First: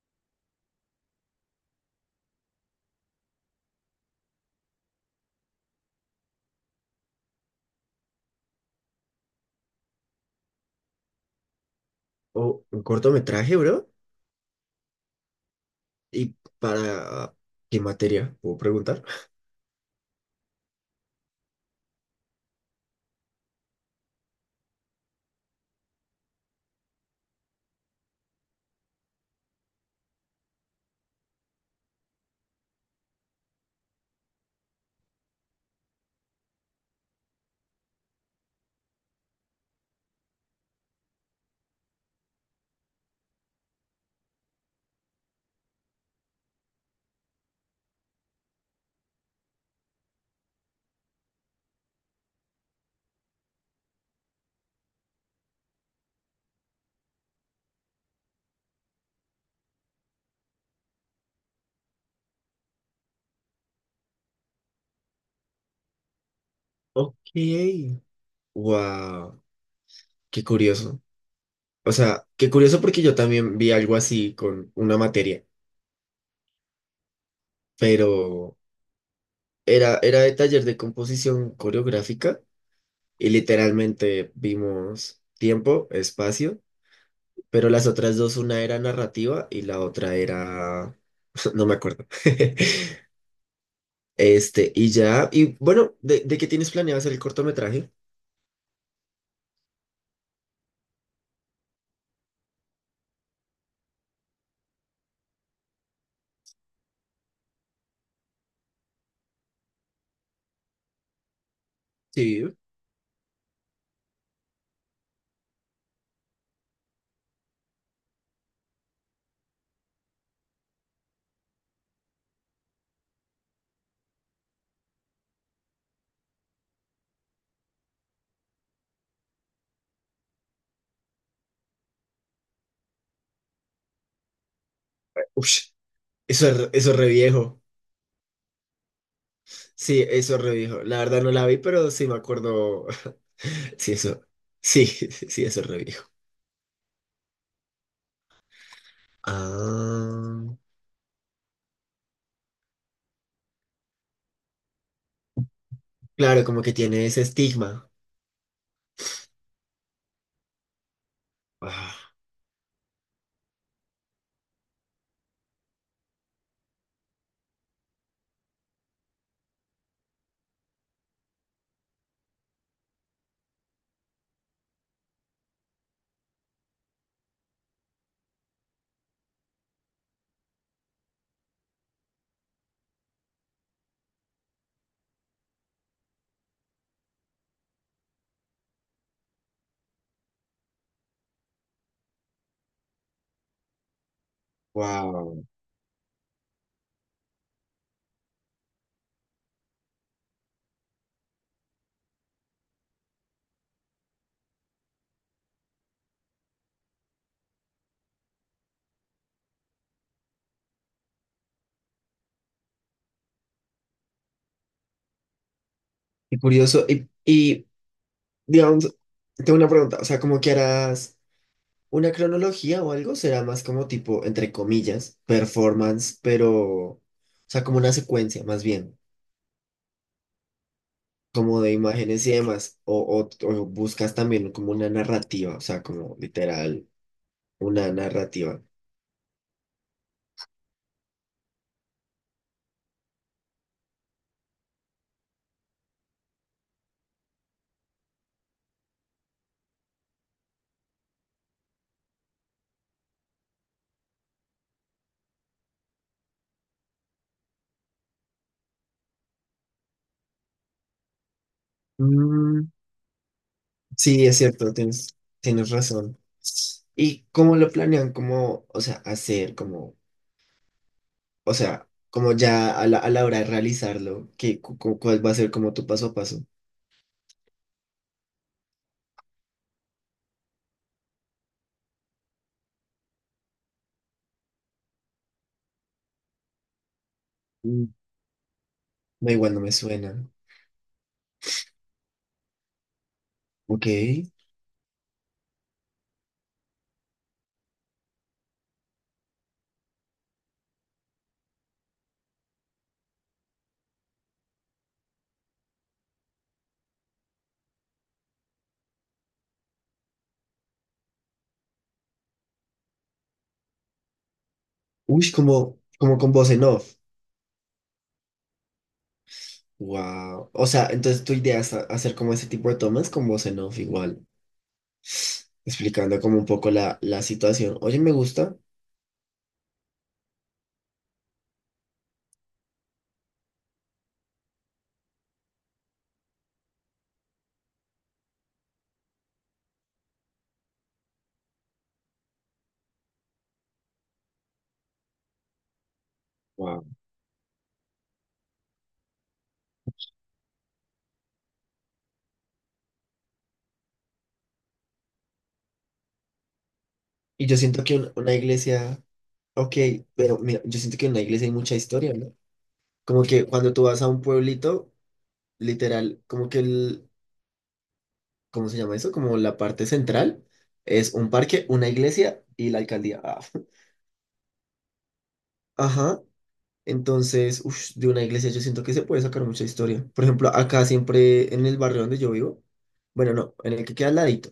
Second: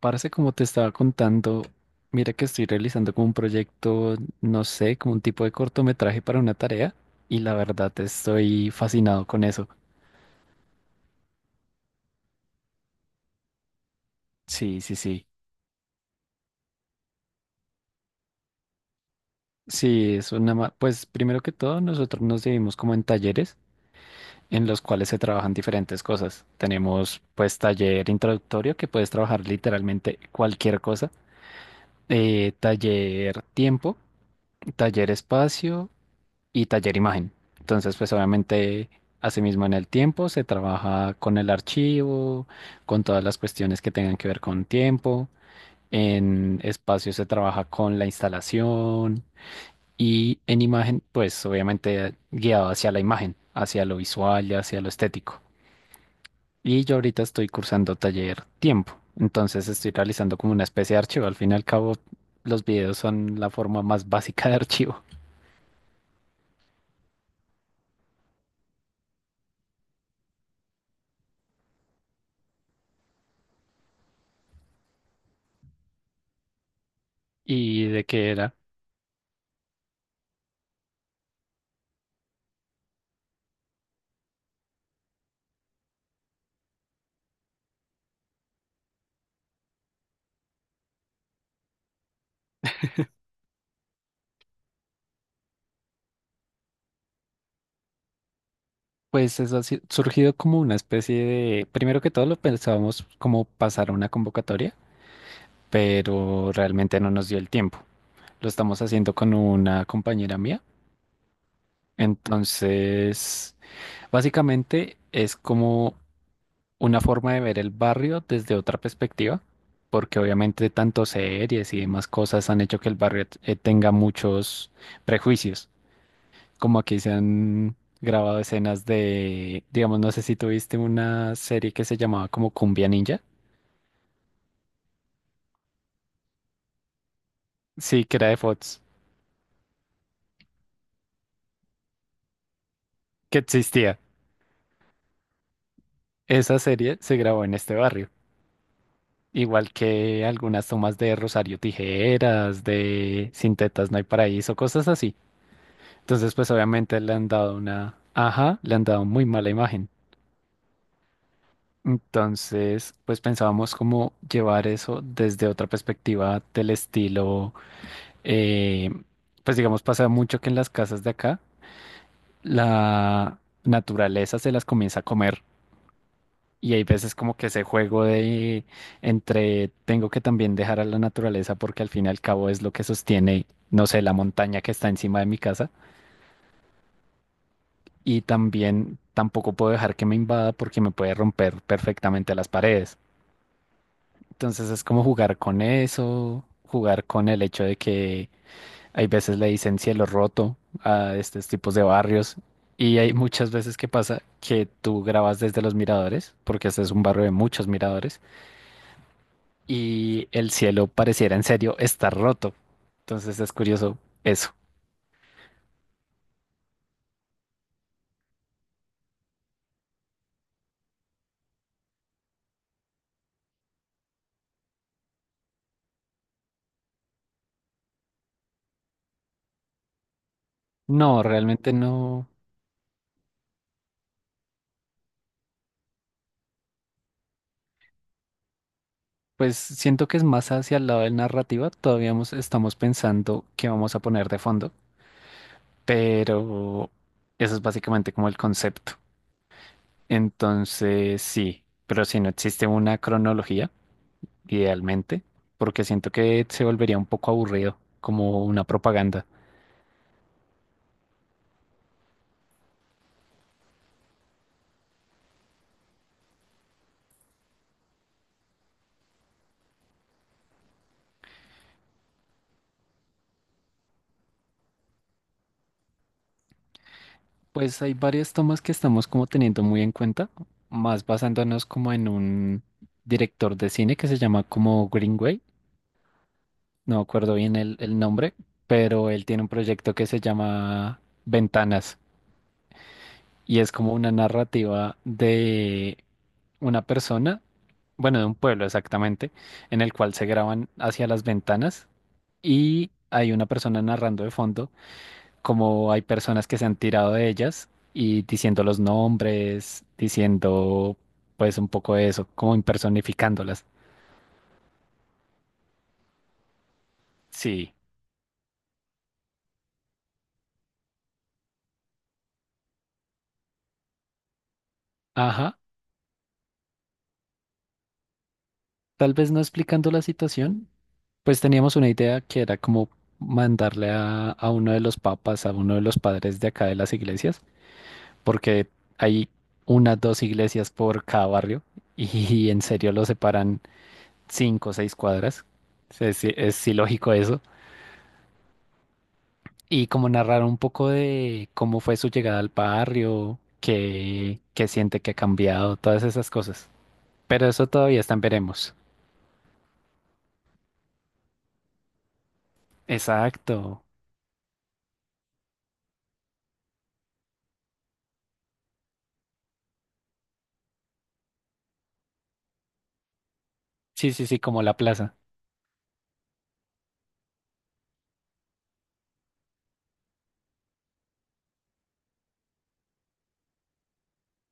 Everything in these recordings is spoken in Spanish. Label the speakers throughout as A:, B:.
A: Parce, como te estaba contando, mira que estoy realizando como un proyecto, no sé, como un tipo de cortometraje para una tarea y la verdad estoy fascinado con eso.
B: Oh, un cortometraje, bro.
A: Sí, sí, sí.
B: ¿Y para qué materia? ¿Puedo preguntar?
A: Sí, es una... Pues primero que todo, nosotros nos dividimos como en talleres en los cuales se trabajan diferentes cosas. Tenemos pues taller introductorio que puedes trabajar literalmente cualquier cosa, taller tiempo, taller espacio y taller imagen. Entonces, pues obviamente, asimismo en el tiempo se trabaja con el archivo, con todas las cuestiones que tengan que ver con tiempo. En espacio se trabaja con la instalación y en imagen, pues obviamente guiado hacia la imagen, hacia lo visual y hacia lo estético. Y yo ahorita estoy cursando taller tiempo. Entonces estoy realizando como una especie de archivo. Al fin y al cabo, los videos son la forma más básica de archivo.
B: Ok. Wow. Qué curioso. O sea, qué curioso porque yo también vi algo así con una materia,
A: ¿Y de qué era?
B: pero era de taller de composición coreográfica y literalmente vimos tiempo, espacio, pero las otras dos, una era narrativa y la otra era... No me acuerdo. Y ya, y bueno, ¿de qué tienes planeado hacer el cortometraje?
A: Pues eso ha si- surgido como una especie de, primero que todo lo pensábamos como pasar a una convocatoria, pero realmente no nos dio el tiempo. Lo estamos haciendo con una compañera mía.
B: Sí.
A: Entonces, básicamente es como una forma de ver el barrio desde otra perspectiva, porque obviamente tanto series y demás cosas han hecho que el barrio tenga muchos prejuicios, como aquí se han grabado escenas de, digamos, no sé si tuviste una serie que se llamaba como Cumbia Ninja,
B: Ush, eso es re viejo.
A: sí, que era de Fox,
B: Sí, eso es re viejo. La verdad no la vi, pero sí me acuerdo.
A: que
B: Sí,
A: existía.
B: eso. Sí, sí, eso es re viejo.
A: Esa serie se grabó en este barrio, igual que
B: Ah,
A: algunas tomas de Rosario Tijeras, de Sin tetas no hay paraíso, cosas así. Entonces,
B: claro,
A: pues
B: como que
A: obviamente
B: tiene
A: le
B: ese
A: han dado
B: estigma.
A: una, ajá, le han dado muy mala imagen.
B: Ah,
A: Entonces, pues pensábamos cómo llevar eso desde otra perspectiva del estilo eh, pues digamos, pasa mucho que en las casas de acá la naturaleza se las comienza a comer y hay veces como que ese juego de entre tengo que también dejar a la naturaleza porque al fin y al cabo es lo que sostiene, no sé, la montaña que está encima de mi casa y también tampoco puedo dejar que me invada porque me puede romper perfectamente las paredes. Entonces es como jugar
B: wow.
A: con eso, jugar con el hecho de que hay veces le dicen cielo roto a estos tipos de barrios y hay muchas veces que pasa que tú grabas desde los miradores, porque este es un barrio de muchos miradores, y el cielo pareciera en serio estar roto. Entonces es curioso eso.
B: Y curioso. Y, digamos, tengo una pregunta. O sea, como que harás una cronología o algo, será más como tipo, entre comillas, performance, pero. O sea, como una secuencia, más bien.
A: No,
B: Como
A: realmente
B: de imágenes
A: no.
B: y demás, o buscas también como una narrativa, o sea, como literal, una narrativa.
A: Pues siento que es más hacia el lado de la narrativa. Todavía estamos pensando qué vamos a poner de fondo, pero eso es básicamente como el concepto. Entonces sí, pero si no existe una cronología idealmente, porque siento que se volvería un poco aburrido, como una propaganda.
B: Mm, sí, es cierto, tienes razón. ¿Y cómo lo planean? ¿Cómo, o sea, hacer, como, o sea, como ya a la hora de realizarlo, ¿qué, cuál va a ser como tu paso a paso?
A: Pues hay varias tomas que estamos como teniendo muy en cuenta, más basándonos como en un director de cine que se llama como Greenway, no me acuerdo bien el,
B: Mm.
A: el nombre, pero él
B: No,
A: tiene un
B: igual no me
A: proyecto que se
B: suena.
A: llama Ventanas y es
B: Ok.
A: como una narrativa de una persona, bueno, de un pueblo exactamente, en el cual se graban hacia las ventanas y hay una persona narrando de fondo como hay personas que se han tirado de ellas y diciendo los nombres, diciendo pues un poco de eso, como impersonificándolas.
B: Uy, como, como con voz en off.
A: Sí,
B: Wow. O sea, entonces tu idea es hacer como ese tipo de tomas con voz en off igual.
A: ajá,
B: Explicando como un poco la situación. Oye, me gusta.
A: tal vez no explicando la situación, pues teníamos una idea que era como mandarle a uno de los papas, a uno de los padres de acá de las iglesias, porque hay unas dos iglesias por cada barrio y, en serio lo separan cinco o seis cuadras. Es
B: Wow.
A: ilógico eso y como narrar un poco de cómo fue su llegada al barrio, qué siente que ha cambiado, todas esas cosas.
B: Y
A: Pero
B: yo
A: eso
B: siento que
A: todavía está en
B: una
A: veremos.
B: iglesia, ok, pero mira, yo siento que en una iglesia hay mucha historia, ¿no? Como que cuando tú
A: Exacto.
B: vas a un pueblito, literal, como que el, ¿cómo se llama eso? Como la parte central es un parque, una iglesia y la alcaldía. Ah,
A: Sí, sí, sí, como la plaza.
B: Ajá. Entonces, ush, de una iglesia yo siento que se puede sacar mucha historia. Por ejemplo, acá siempre en el barrio donde yo vivo, bueno, no, en el que queda al ladito,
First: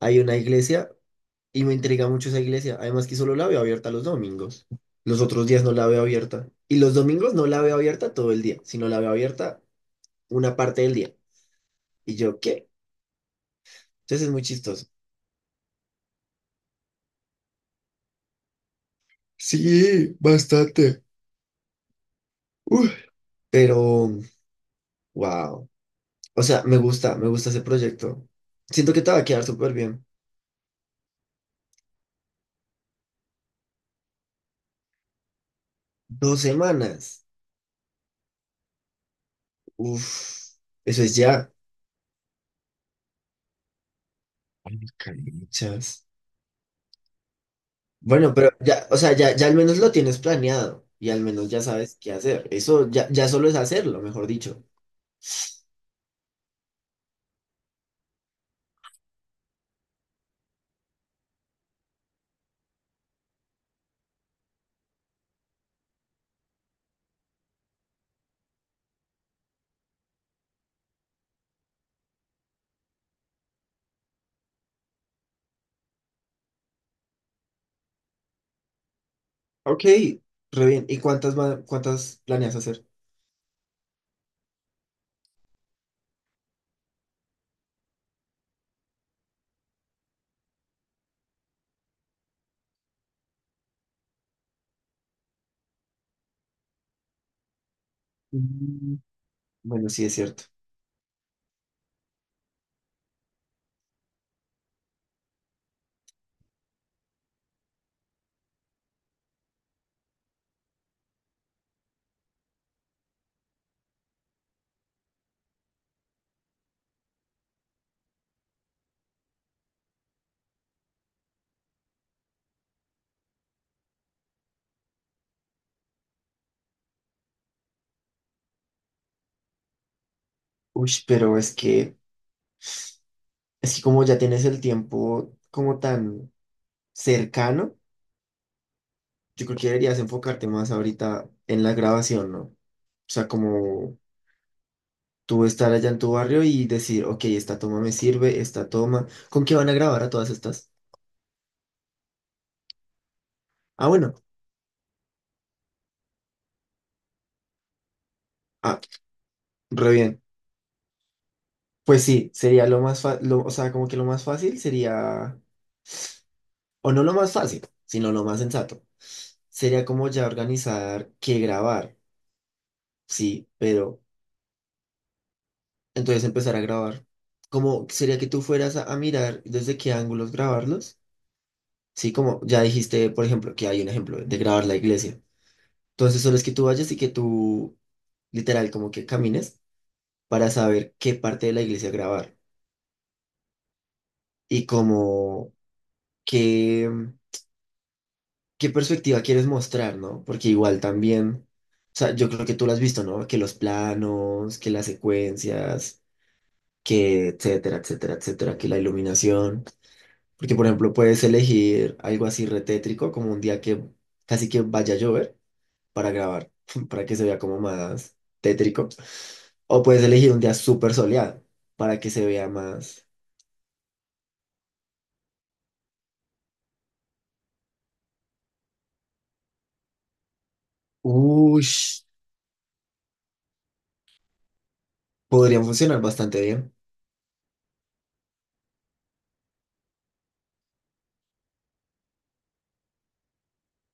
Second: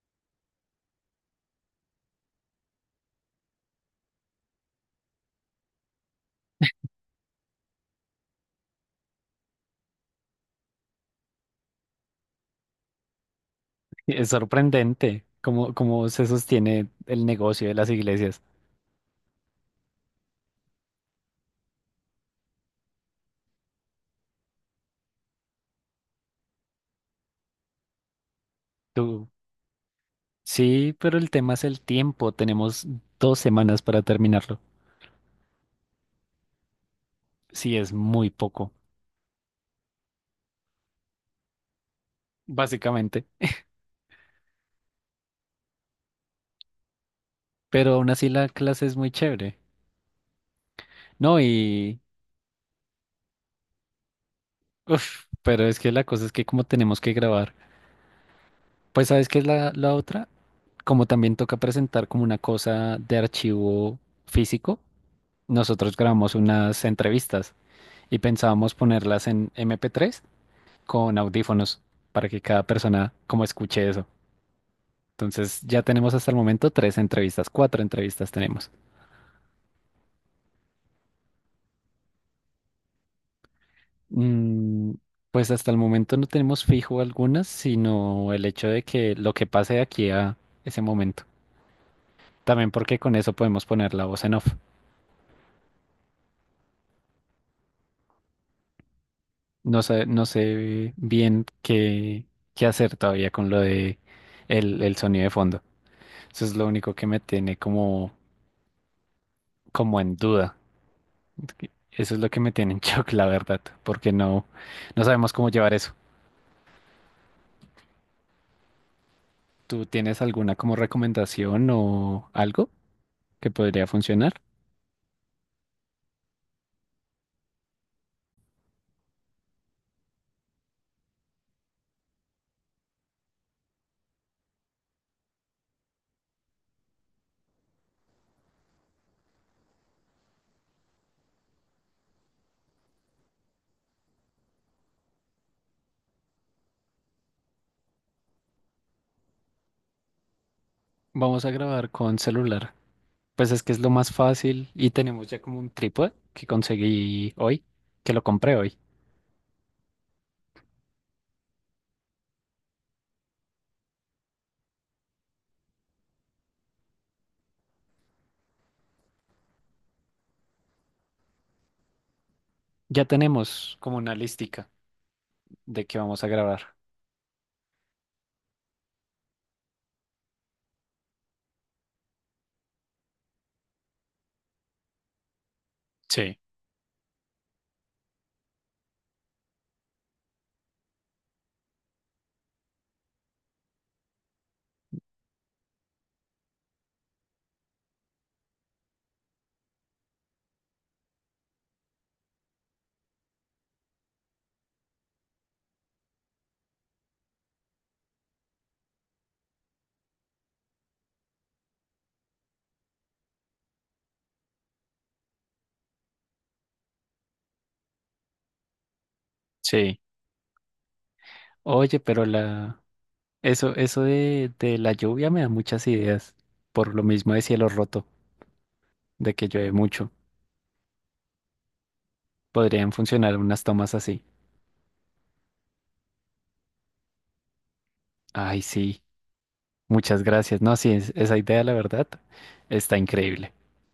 B: hay una iglesia. Y me intriga mucho esa iglesia. Además que solo la veo abierta los domingos. Los otros días no la veo abierta. Y los domingos no la veo abierta todo el día, sino la veo abierta una parte del día. Y yo, ¿qué? Entonces
A: Es
B: es muy chistoso.
A: sorprendente cómo se sostiene el negocio de las iglesias.
B: Sí, bastante. Uf. Pero, wow. O sea, me gusta ese proyecto. Siento que te va a
A: Tú,
B: quedar súper bien.
A: sí, pero el tema es el tiempo. Tenemos dos semanas para terminarlo.
B: Dos semanas.
A: Sí, es muy poco,
B: Uf, eso es ya.
A: básicamente.
B: Ay, cariño.
A: Pero aún así
B: Bueno,
A: la
B: pero
A: clase
B: ya,
A: es
B: o
A: muy
B: sea, ya, ya al
A: chévere.
B: menos lo tienes planeado y al
A: No,
B: menos ya sabes
A: y...
B: qué hacer. Eso ya, ya solo es hacerlo, mejor dicho.
A: Uf, pero es que la cosa es que como tenemos que grabar. Pues sabes qué es la otra, como también toca presentar como una cosa de archivo físico, nosotros grabamos unas entrevistas y pensábamos ponerlas en MP3 con audífonos para que cada persona como escuche eso. Entonces ya tenemos hasta el momento tres entrevistas, cuatro entrevistas tenemos.
B: Ok, re bien. ¿Y cuántas, cuántas planeas hacer?
A: Mm, pues hasta el momento no tenemos fijo algunas, sino el hecho de que lo que pase de aquí a ese momento. También porque con eso podemos poner la voz en off.
B: Mm.
A: No
B: Bueno,
A: sé,
B: sí es
A: no
B: cierto.
A: sé bien qué hacer todavía con lo de el sonido de fondo. Eso es lo único que me tiene como, como en duda. Eso es lo que me tiene en shock, la verdad, porque no, no sabemos cómo llevar eso. ¿Tú tienes alguna como recomendación o algo que podría funcionar?
B: Uy, pero es es que como ya tienes el tiempo como tan cercano, yo creo que deberías enfocarte más ahorita en la grabación, ¿no? O sea, como tú estar allá en tu barrio y decir, ok, esta toma me sirve, esta toma. ¿Con qué van a grabar a todas estas?
A: Vamos a grabar con celular. Pues es que es
B: Ah,
A: lo más
B: bueno.
A: fácil y tenemos ya como un trípode que conseguí hoy, que lo compré hoy.
B: Ah, re bien. Pues sí, sería lo más o sea, como que lo más fácil sería, o no lo más fácil, sino lo más sensato. Sería como ya organizar qué grabar,
A: Ya
B: sí,
A: tenemos como
B: pero
A: una listica de qué vamos
B: entonces
A: a
B: empezar a
A: grabar.
B: grabar. Como sería que tú fueras a mirar desde qué ángulos grabarlos, sí, como ya dijiste, por ejemplo, que hay un ejemplo de grabar la iglesia. Entonces solo
A: Sí,
B: es que tú vayas y que tú, literal, como que camines para saber qué parte de la iglesia grabar y como que... qué perspectiva quieres mostrar, ¿no? Porque igual también, o sea, yo creo que tú lo has visto, ¿no? Que los planos, que las secuencias, que etcétera, etcétera, etcétera, que la iluminación. Porque, por ejemplo, puedes elegir algo así retétrico, como un día que casi que vaya a llover para grabar, para que se vea como más tétrico. O
A: sí.
B: puedes elegir un día súper soleado para
A: Oye,
B: que se
A: pero
B: vea
A: la
B: más.
A: eso, eso de la lluvia me da muchas ideas. Por lo mismo de cielo roto, de que llueve mucho.
B: Uy,
A: Podrían funcionar unas tomas así.
B: podrían funcionar bastante bien.
A: Ay, sí. Muchas gracias. No, sí, esa idea, la verdad, está increíble.